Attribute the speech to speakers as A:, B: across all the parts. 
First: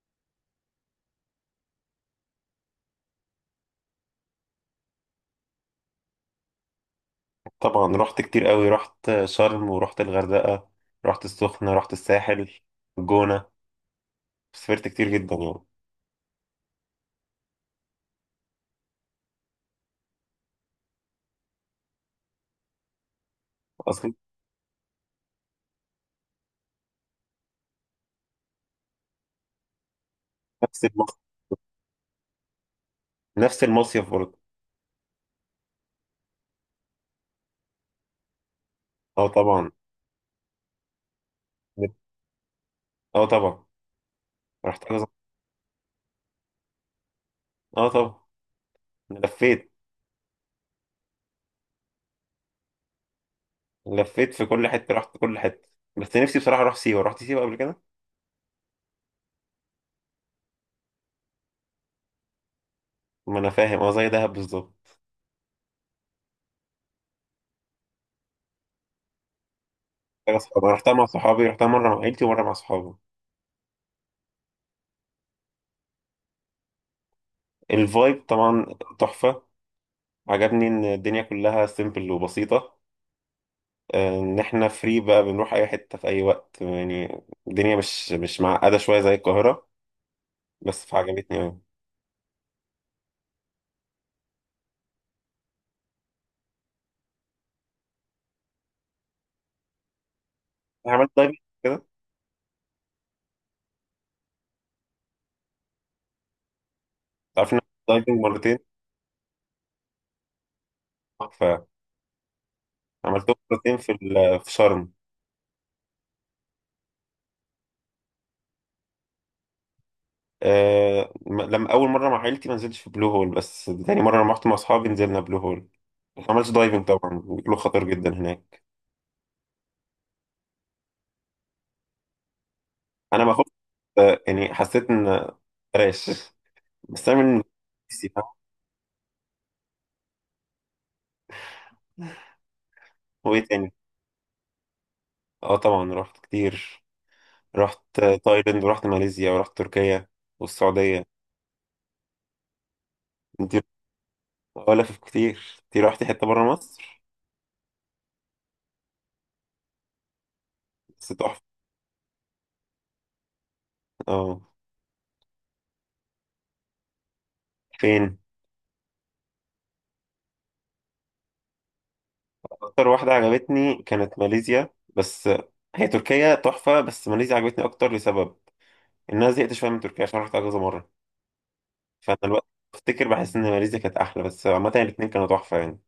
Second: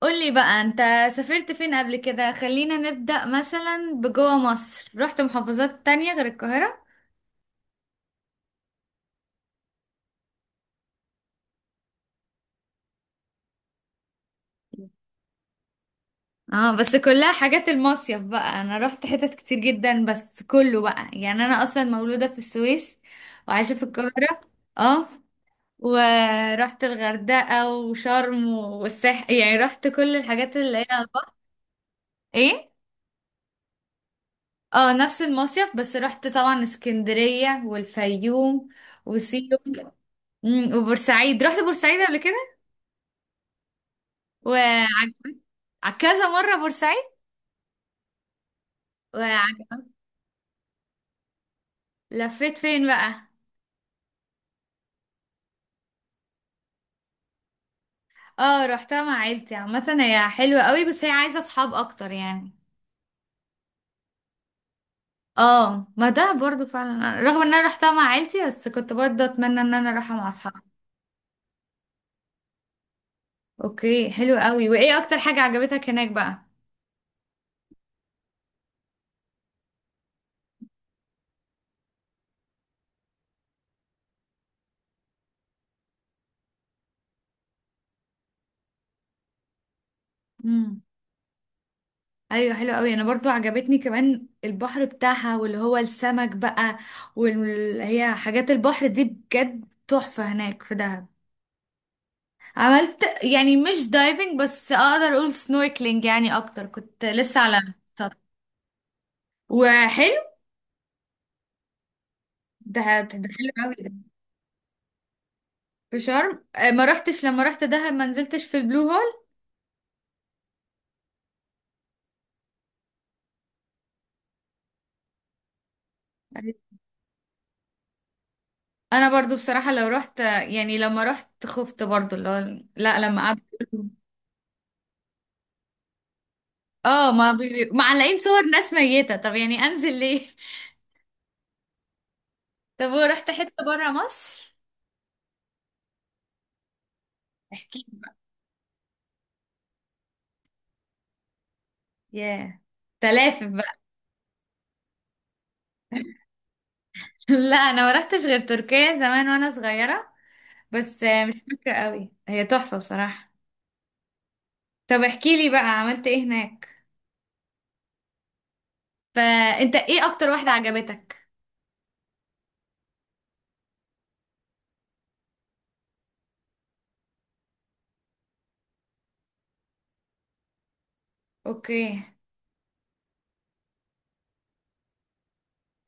A: قولي بقى انت سافرت فين قبل كده؟ خلينا نبدأ مثلا بجوه مصر. رحت محافظات تانية غير القاهرة؟
B: طبعا رحت كتير قوي. رحت شرم ورحت الغردقة، رحت السخنة، رحت الساحل، الجونة. سافرت كتير جدا يعني.
A: اه، بس كلها حاجات المصيف بقى، انا رحت حتت كتير جدا بس كله بقى، يعني انا اصلا مولودة في السويس وعايشة في
B: اصلا
A: القاهرة. اه، ورحت الغردقة وشرم والساحل، يعني رحت كل الحاجات اللي
B: نفس
A: هي على
B: المصيف.
A: البحر. ايه.
B: نفس المصيف برضه.
A: اه، نفس المصيف بس رحت طبعا اسكندرية والفيوم
B: اه
A: وسيوم.
B: طبعا.
A: وبورسعيد، رحت بورسعيد قبل كده.
B: اه طبعا. رحت كذا.
A: وعجبت كذا مرة بورسعيد.
B: اه طبعا. لفيت.
A: وعج- لفيت فين بقى؟
B: لفيت في كل حتة، رحت كل حتة. بس نفسي بصراحة اروح سيوة. رحت سيوة قبل كده.
A: اه، رحتها مع عيلتي، عامة هي حلوة قوي بس هي عايزة اصحاب اكتر يعني.
B: ما انا فاهم، اه زي دهب بالظبط.
A: اه، ما ده برضو فعلا، رغم ان انا رحتها مع عيلتي بس كنت برضو اتمنى ان انا اروحها مع
B: خلاص،
A: اصحابي.
B: أنا رحتها مع صحابي، رحتها مرة مع عيلتي ومرة مع صحابي.
A: اوكي، حلو قوي. وايه اكتر حاجة عجبتك هناك بقى؟
B: الفايب طبعا، تحفة. عجبني ان الدنيا كلها سيمبل وبسيطة. ان احنا فري بقى، بنروح اي حته في اي وقت يعني. الدنيا مش معقده شويه زي القاهره.
A: امم.
B: بس فعجبتني قوي.
A: ايوه، حلو قوي. انا برضو عجبتني كمان البحر بتاعها، واللي هو السمك بقى، واللي هي حاجات البحر دي بجد تحفة هناك في دهب.
B: عملت دايفنج كده.
A: عملت يعني مش دايفنج، بس اقدر اقول سنوركلينج يعني اكتر، كنت لسه
B: تعرف
A: على
B: ان أنا عملت
A: السطح.
B: دايفنج مرتين؟
A: وحلو ده. ده
B: فعملتهم
A: حلو قوي
B: مرتين
A: ده،
B: في شرم.
A: في شرم. ما رحتش. لما رحت دهب ما نزلتش في البلو هول.
B: أه، لما اول مره مع عيلتي ما نزلتش في بلو هول، بس تاني مره لما رحت مع اصحابي نزلنا بلو هول. ما عملتش دايفنج، طبعا بيقولوا خطر جدا هناك.
A: انا برضو بصراحة لو رحت، يعني لما رحت خفت برضو، اللي هو لا لما
B: انا ما خفت.
A: قعدت.
B: يعني حسيت ان بلاش. بس
A: اه،
B: انا
A: ما
B: من
A: بي...
B: نفسي،
A: معلقين
B: فاهم؟
A: صور ناس ميتة، طب يعني انزل ليه؟ طب، ورحت
B: وايه
A: حتة
B: تاني؟
A: برا مصر؟
B: اه طبعا رحت كتير. رحت
A: احكي.
B: تايلاند ورحت ماليزيا ورحت تركيا والسعودية.
A: ياه. تلافف
B: انت
A: بقى.
B: ولف كتير، انت رحتي حتة برا مصر؟
A: لا، انا ما رحتش غير تركيا زمان وانا صغيرة. بس
B: بس
A: مش
B: تحفة،
A: فاكرة قوي، هي تحفة بصراحة.
B: اه.
A: طب احكي لي بقى، عملت ايه هناك؟
B: فين؟
A: فانت ايه اكتر واحدة عجبتك؟
B: اكتر واحدة عجبتني كانت ماليزيا بس. هي تركيا تحفة، بس ماليزيا عجبتني اكتر، لسبب ان انا زهقت شوية من تركيا عشان رحتها كذا مرة.
A: اوكي.
B: فانا الوقت بفتكر بحس ان ماليزيا كانت احلى، بس عامة الاتنين كانوا تحفة يعني.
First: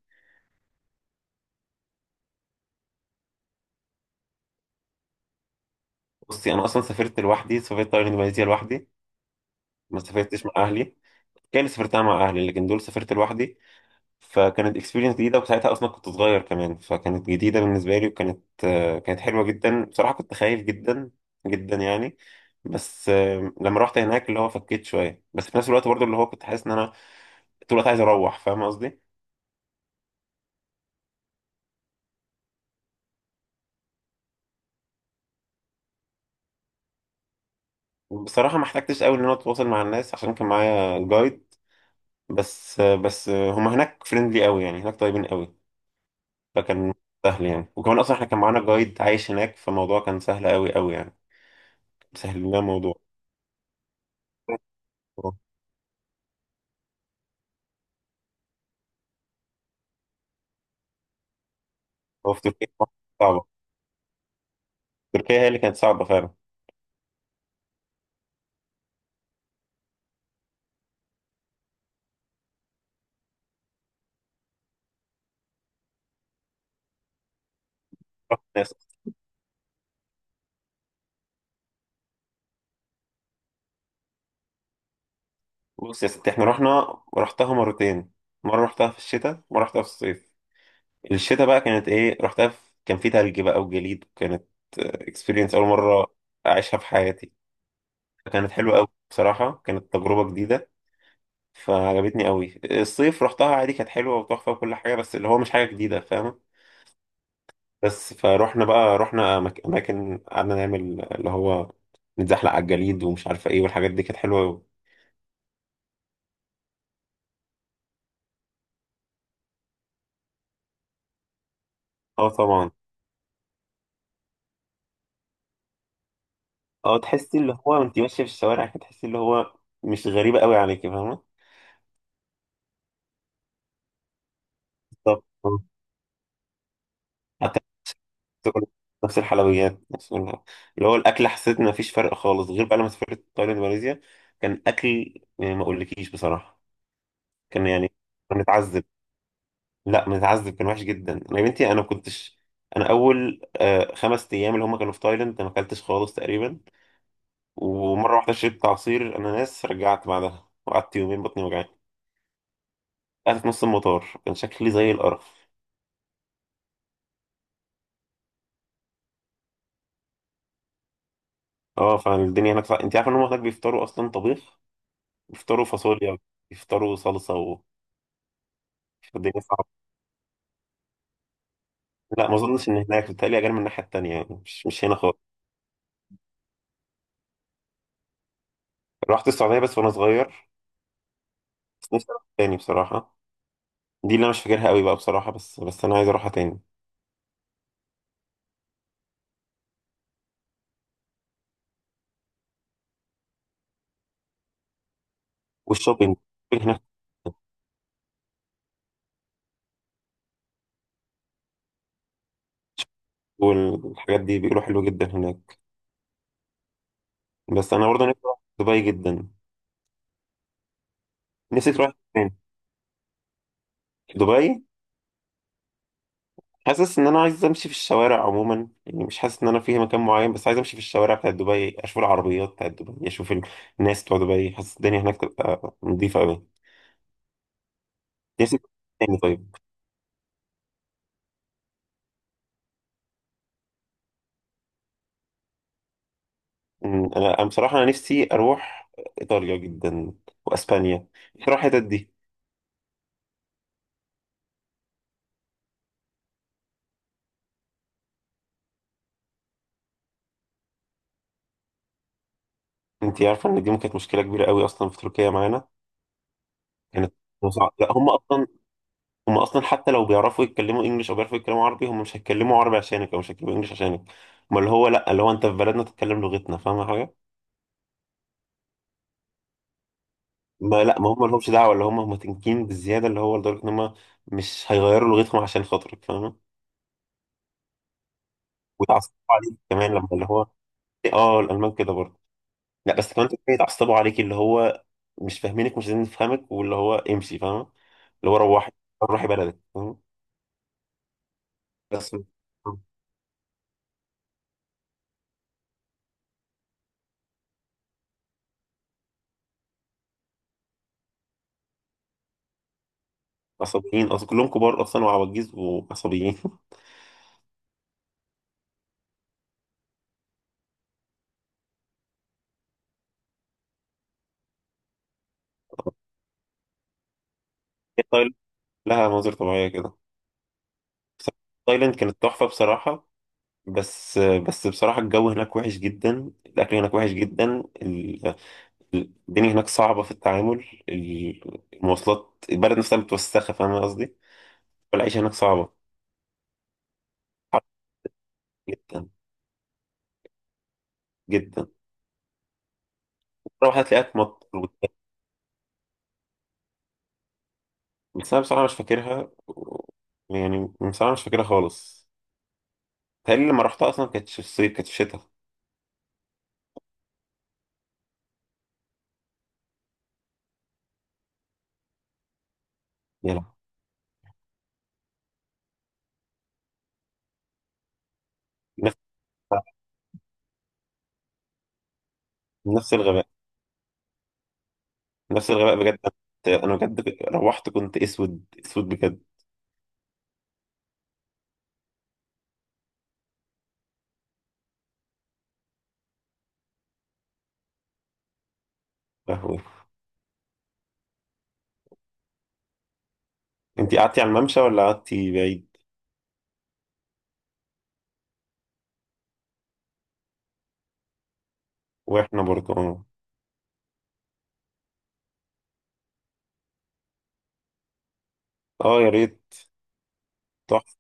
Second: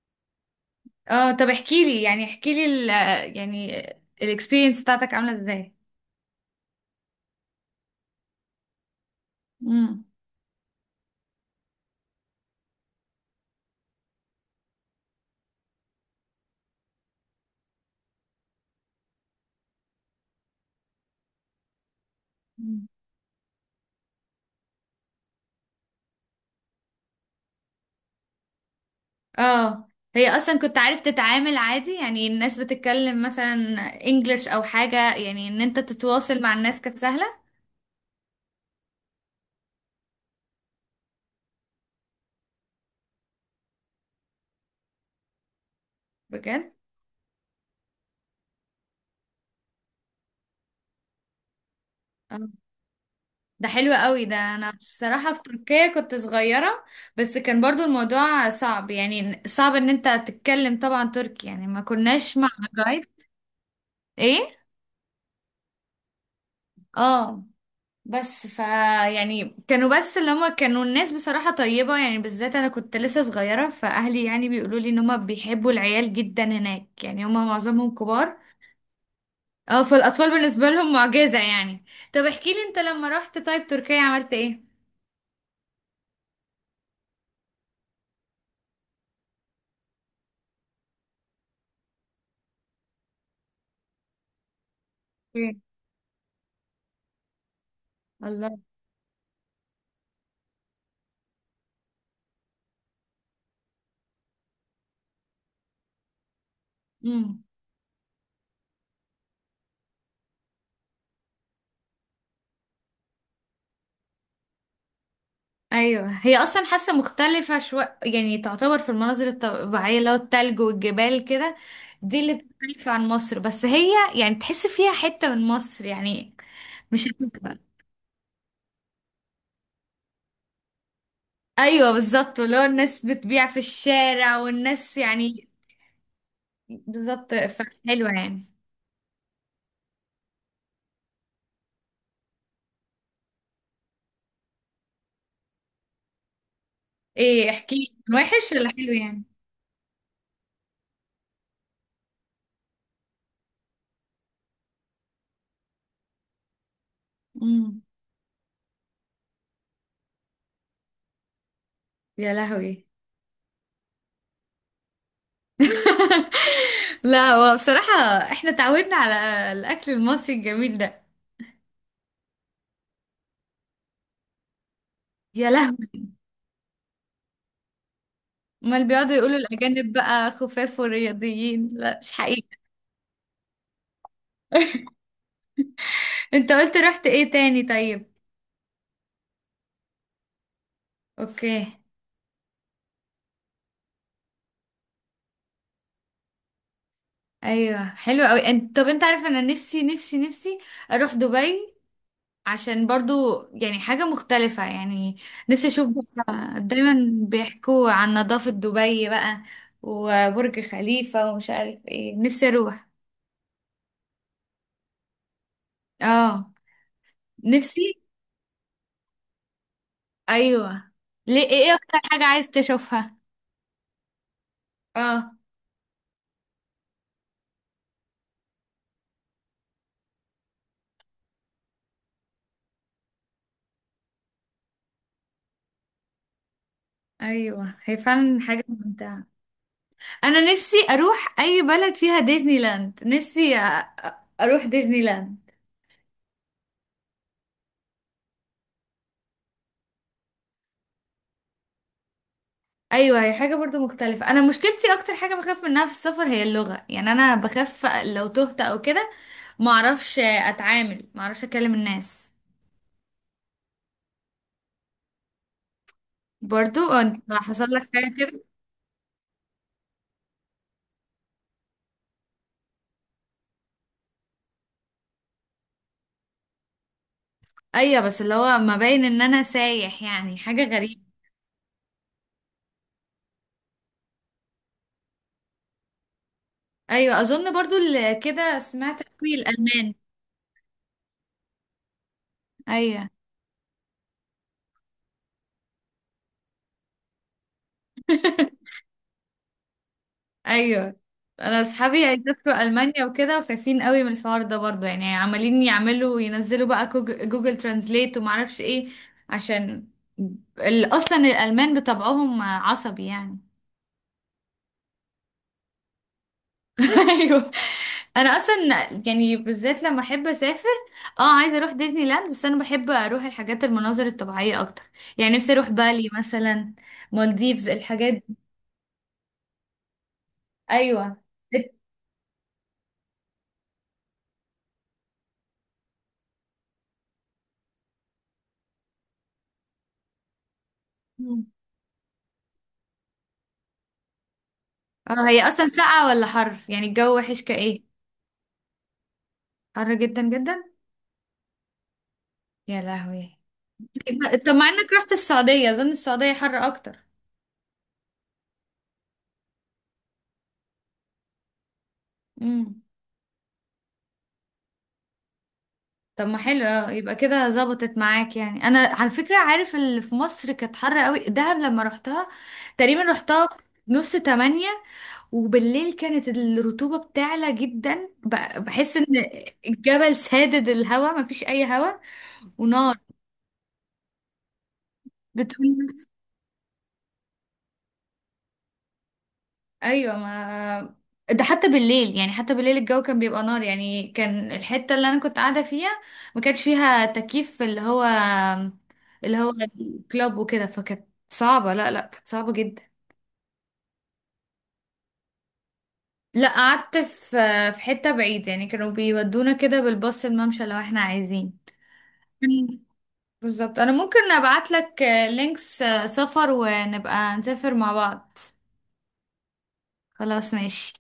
A: اه، طب احكي لي، يعني احكي لي يعني الاكسبيرينس بتاعتك عاملة ازاي؟
B: بصي، انا اصلا سافرت لوحدي، سافرت تايلاند وماليزيا لوحدي. ما
A: امم.
B: سافرتش مع اهلي. كان سافرتها مع اهلي، لكن دول سافرت لوحدي. فكانت اكسبيرينس جديده، وساعتها اصلا كنت صغير كمان، فكانت جديده بالنسبه لي، وكانت كانت حلوه جدا بصراحه. كنت خايف جدا جدا يعني. بس آه، لما رحت هناك اللي هو فكيت شويه، بس في نفس الوقت برضو اللي هو كنت حاسس ان انا طول الوقت عايز اروح. فاهم قصدي؟
A: اه، هي اصلا كنت عارف تتعامل عادي؟ يعني الناس بتتكلم مثلا انجلش او حاجة، يعني ان انت تتواصل مع الناس كانت سهلة؟
B: بصراحه ما احتجتش قوي ان انا اتواصل مع الناس عشان كان معايا جايد. بس آه، بس آه، هما هناك فريندلي قوي يعني، هناك طيبين قوي.
A: بجد؟
B: فكان سهل يعني. وكمان اصلا احنا كان معانا جايد عايش هناك، فالموضوع كان سهل قوي قوي يعني. سهل لنا الموضوع.
A: ده حلو قوي ده. انا بصراحة في تركيا كنت صغيرة، بس كان برضو الموضوع صعب، يعني صعب ان انت تتكلم طبعا تركي، يعني ما
B: هو
A: كناش
B: في
A: مع
B: تركيا
A: جايد.
B: صعبة.
A: ايه.
B: تركيا هي اللي كانت صعبة فعلا.
A: اه، بس يعني كانوا بس اللي هما كانوا الناس بصراحة طيبة، يعني بالذات انا كنت لسه صغيرة، فاهلي يعني بيقولوا لي ان هما بيحبوا العيال جدا هناك، يعني هما معظمهم كبار.
B: ناس-
A: اه، فالاطفال بالنسبة لهم معجزة يعني. طب احكي لي انت، لما رحت طيب تركيا عملت ايه؟
B: بص يا ستي، احنا رحنا رحتها مرتين، مرة رحتها في الشتاء ومرة رحتها في الصيف. الشتاء بقى كانت ايه، رحتها في... كان في تلج بقى وجليد، وكانت اكسبيرينس
A: ايه.
B: أول مرة أعيشها في حياتي. كانت
A: الله.
B: حلوة أوي بصراحة، كانت تجربة جديدة، فعجبتني أوي. الصيف رحتها عادي، كانت حلوة وتحفة وكل حاجة، بس اللي هو مش حاجة جديدة، فاهمة؟
A: امم.
B: بس فروحنا بقى، رحنا أماكن قعدنا نعمل اللي هو نتزحلق على الجليد ومش عارفة ايه، والحاجات دي كانت حلوة أوي.
A: ايوه، هي اصلا حاسه مختلفه شويه، يعني تعتبر في المناظر الطبيعيه، اللي هو التلج والجبال كده، دي
B: اه
A: اللي
B: طبعا.
A: بتختلف عن مصر، بس هي يعني تحس فيها حته من مصر يعني.
B: اه
A: مش
B: تحسي اللي
A: هتبقى.
B: هو وانت ماشيه في الشوارع كده تحسي اللي هو مش غريبه قوي عليكي، فاهمه؟
A: ايوه بالظبط، اللي هو الناس بتبيع في الشارع والناس
B: بالظبط،
A: يعني.
B: اه.
A: بالظبط،
B: حتى
A: فحلوه يعني.
B: نفس الحلويات، اللي هو الاكل، حسيت ان مفيش فرق خالص. غير بقى لما سافرت تايلاند وماليزيا، كان اكل يعني ما اقولكيش بصراحه.
A: ايه،
B: كان
A: احكي لي،
B: يعني
A: كان
B: كنا
A: وحش ولا
B: بنتعذب.
A: حلو يعني؟
B: لا بنتعذب، كان وحش جدا. انا يا بنتي انا ما كنتش، انا اول خمس ايام اللي هم كانوا في تايلاند أنا ما اكلتش خالص تقريبا.
A: امم.
B: ومره واحده شربت عصير اناناس، رجعت بعدها وقعدت يومين بطني وجعاني.
A: يا لهوي.
B: قعدت في نص المطار كان شكلي زي القرف.
A: لا، هو بصراحه احنا اتعودنا على الاكل المصري الجميل ده.
B: اه، فالدنيا هناك صع... انت عارف ان هم هناك بيفطروا اصلا طبيخ؟
A: يا
B: بيفطروا
A: لهوي.
B: فاصوليا، بيفطروا صلصه و...
A: امال بيقعدوا يقولوا
B: الدنيا صعبه.
A: الأجانب بقى خفاف ورياضيين؟ لا، مش
B: لا ما
A: حقيقي.
B: اظنش ان هناك، بتهيألي اجل من الناحيه التانيه يعني، مش هنا خالص.
A: انت قلت رحت ايه تاني طيب؟
B: رحت السعوديه بس وانا صغير.
A: اوكي.
B: بس نفسي اروح تاني بصراحه. دي اللي انا مش فاكرها قوي بقى بصراحه، بس انا عايز اروحها تاني.
A: ايوه، حلو قوي. انت طب، انت عارف انا نفسي نفسي نفسي اروح دبي؟ عشان برضو يعني حاجة مختلفة يعني. نفسي اشوف
B: والشوبينج،
A: بقى،
B: الشوبينج هناك
A: دايما بيحكوا عن نظافة دبي بقى، وبرج خليفة ومش عارف ايه. نفسي اروح.
B: والحاجات دي بيقولوا حلوه جدا هناك.
A: اه،
B: بس انا
A: نفسي.
B: برضه نفسي اروح دبي جدا.
A: ايوه. ليه؟ ايه
B: نفسي
A: ايه
B: تروح
A: اكتر حاجة
B: فين؟
A: عايز تشوفها؟
B: دبي.
A: اه.
B: حاسس ان انا عايز امشي في الشوارع عموما يعني، مش حاسس ان انا فيه مكان معين، بس عايز امشي في الشوارع بتاعت دبي، اشوف العربيات بتاعت دبي، اشوف الناس بتوع دبي. حاسس الدنيا هناك تبقى نظيفه قوي.
A: ايوه، هي فعلا
B: نفسي.
A: حاجة
B: تاني
A: ممتعة.
B: طيب.
A: انا نفسي اروح اي بلد فيها ديزني لاند. نفسي أ- اروح ديزني لاند.
B: أمم، انا أنا بصراحه انا نفسي اروح ايطاليا جدا، واسبانيا بصراحه، الحتت دي.
A: ايوه، هي حاجه برضو مختلفه. انا مشكلتي اكتر حاجه بخاف منها في السفر هي اللغه، يعني انا بخاف لو تهت او كده، ما اعرفش اتعامل، ما اعرفش اكلم الناس.
B: انت عارفه ان دي ممكن كانت مشكله كبيره قوي اصلا في تركيا معانا؟
A: برضو
B: كانت
A: انت حصل
B: صعب.
A: لك
B: لا هم
A: حاجه كده؟
B: اصلا، هم اصلا حتى لو بيعرفوا يتكلموا انجلش او بيعرفوا يتكلموا عربي، هم مش هيتكلموا عربي عشانك او مش هيتكلموا انجلش عشانك. ما اللي هو لا، اللي هو انت في بلدنا تتكلم لغتنا، فاهم حاجه؟
A: ايوه، بس اللي هو ما باين ان انا سايح، يعني حاجه
B: ما لا،
A: غريبه.
B: ما هم مالهمش دعوه، اللي هم هم تنكين بالزياده، اللي هو لدرجه ان هم مش هيغيروا لغتهم عشان خاطرك، فاهمه؟
A: ايوه، اظن برضو اللي كده سمعت
B: ويتعصبوا
A: قوي
B: عليك كمان
A: الالمان.
B: لما اللي هو، اه الالمان كده برضه. لا
A: ايوه.
B: بس كمان تلاقيهم يتعصبوا عليك، اللي هو مش فاهمينك مش عايزين نفهمك، واللي هو امشي، فاهمه؟ اللي هو روحي، روحي بلدك، فاهمه؟
A: ايوه، انا اصحابي
B: بس
A: هيسافروا المانيا وكده خايفين قوي من الحوار ده برضو، يعني عمالين يعملوا ينزلوا بقى جوجل ترانزليت وما اعرفش ايه، عشان اصلا الالمان بطبعهم عصبي يعني.
B: عصبيين، اصل كلهم كبار اصلا وعواجيز وعصبيين.
A: ايوه. انا اصلا يعني بالذات لما احب اسافر، اه عايزه اروح ديزني لاند بس انا بحب اروح الحاجات المناظر الطبيعيه اكتر، يعني نفسي اروح بالي مثلا، مالديفز،
B: هي
A: الحاجات دي.
B: تايلاند لها مناظر طبيعيه كده،
A: ايوه.
B: بس تايلاند كانت تحفه بصراحه. بس بس بصراحه الجو هناك وحش جدا، الاكل هناك وحش جدا، الدنيا هناك صعبة في التعامل، المواصلات، البلد نفسها متوسخة، فاهم قصدي؟ والعيشة
A: اه،
B: هناك
A: هي
B: صعبة.
A: اصلا ساقعه ولا حر؟ يعني الجو وحش
B: حر
A: كايه؟
B: جدا
A: حر جدا جدا.
B: جدا.
A: يا لهوي.
B: مرة واحدة هتلاقيها
A: طب، مع
B: تمطر.
A: انك رحت السعودية، اظن السعودية حر اكتر.
B: بس أنا بصراحة مش فاكرها يعني بصراحة مش فاكرها خالص.
A: امم.
B: بيتهيألي لما رحتها أصلا كانت في الصيف، كانت في الشتاء
A: طب ما حلو. اه، يبقى كده ظبطت معاك. يعني انا على فكرة، عارف اللي في مصر كانت حر قوي، دهب لما رحتها تقريبا
B: يعني.
A: رحتها 7:30، وبالليل كانت الرطوبة بتعلى جدا، بحس
B: نفس
A: ان الجبل سادد الهوا، مفيش اي هوا
B: نفس
A: ونار.
B: الغباء، نفس الغباء
A: بتقول؟
B: بجد. أنا بجد روحت كنت أسود أسود بجد.
A: ايوه، ما ده حتى بالليل، يعني حتى بالليل الجو كان بيبقى نار، يعني كان الحته اللي انا كنت قاعده فيها ما كانش فيها تكييف، اللي هو الكلاب وكده، فكانت صعبه، لا لا كانت صعبه جدا.
B: أنت قعدتي على الممشى ولا قعدتي بعيد؟
A: لا، قعدت في حته بعيد، يعني كانوا بيودونا كده بالباص الممشى لو احنا عايزين.
B: وإحنا برضه
A: مم.
B: أه.
A: بالظبط، انا ممكن ابعت لك لينكس، سفر، ونبقى نسافر مع بعض.
B: يا ريت.
A: خلاص، ماشي.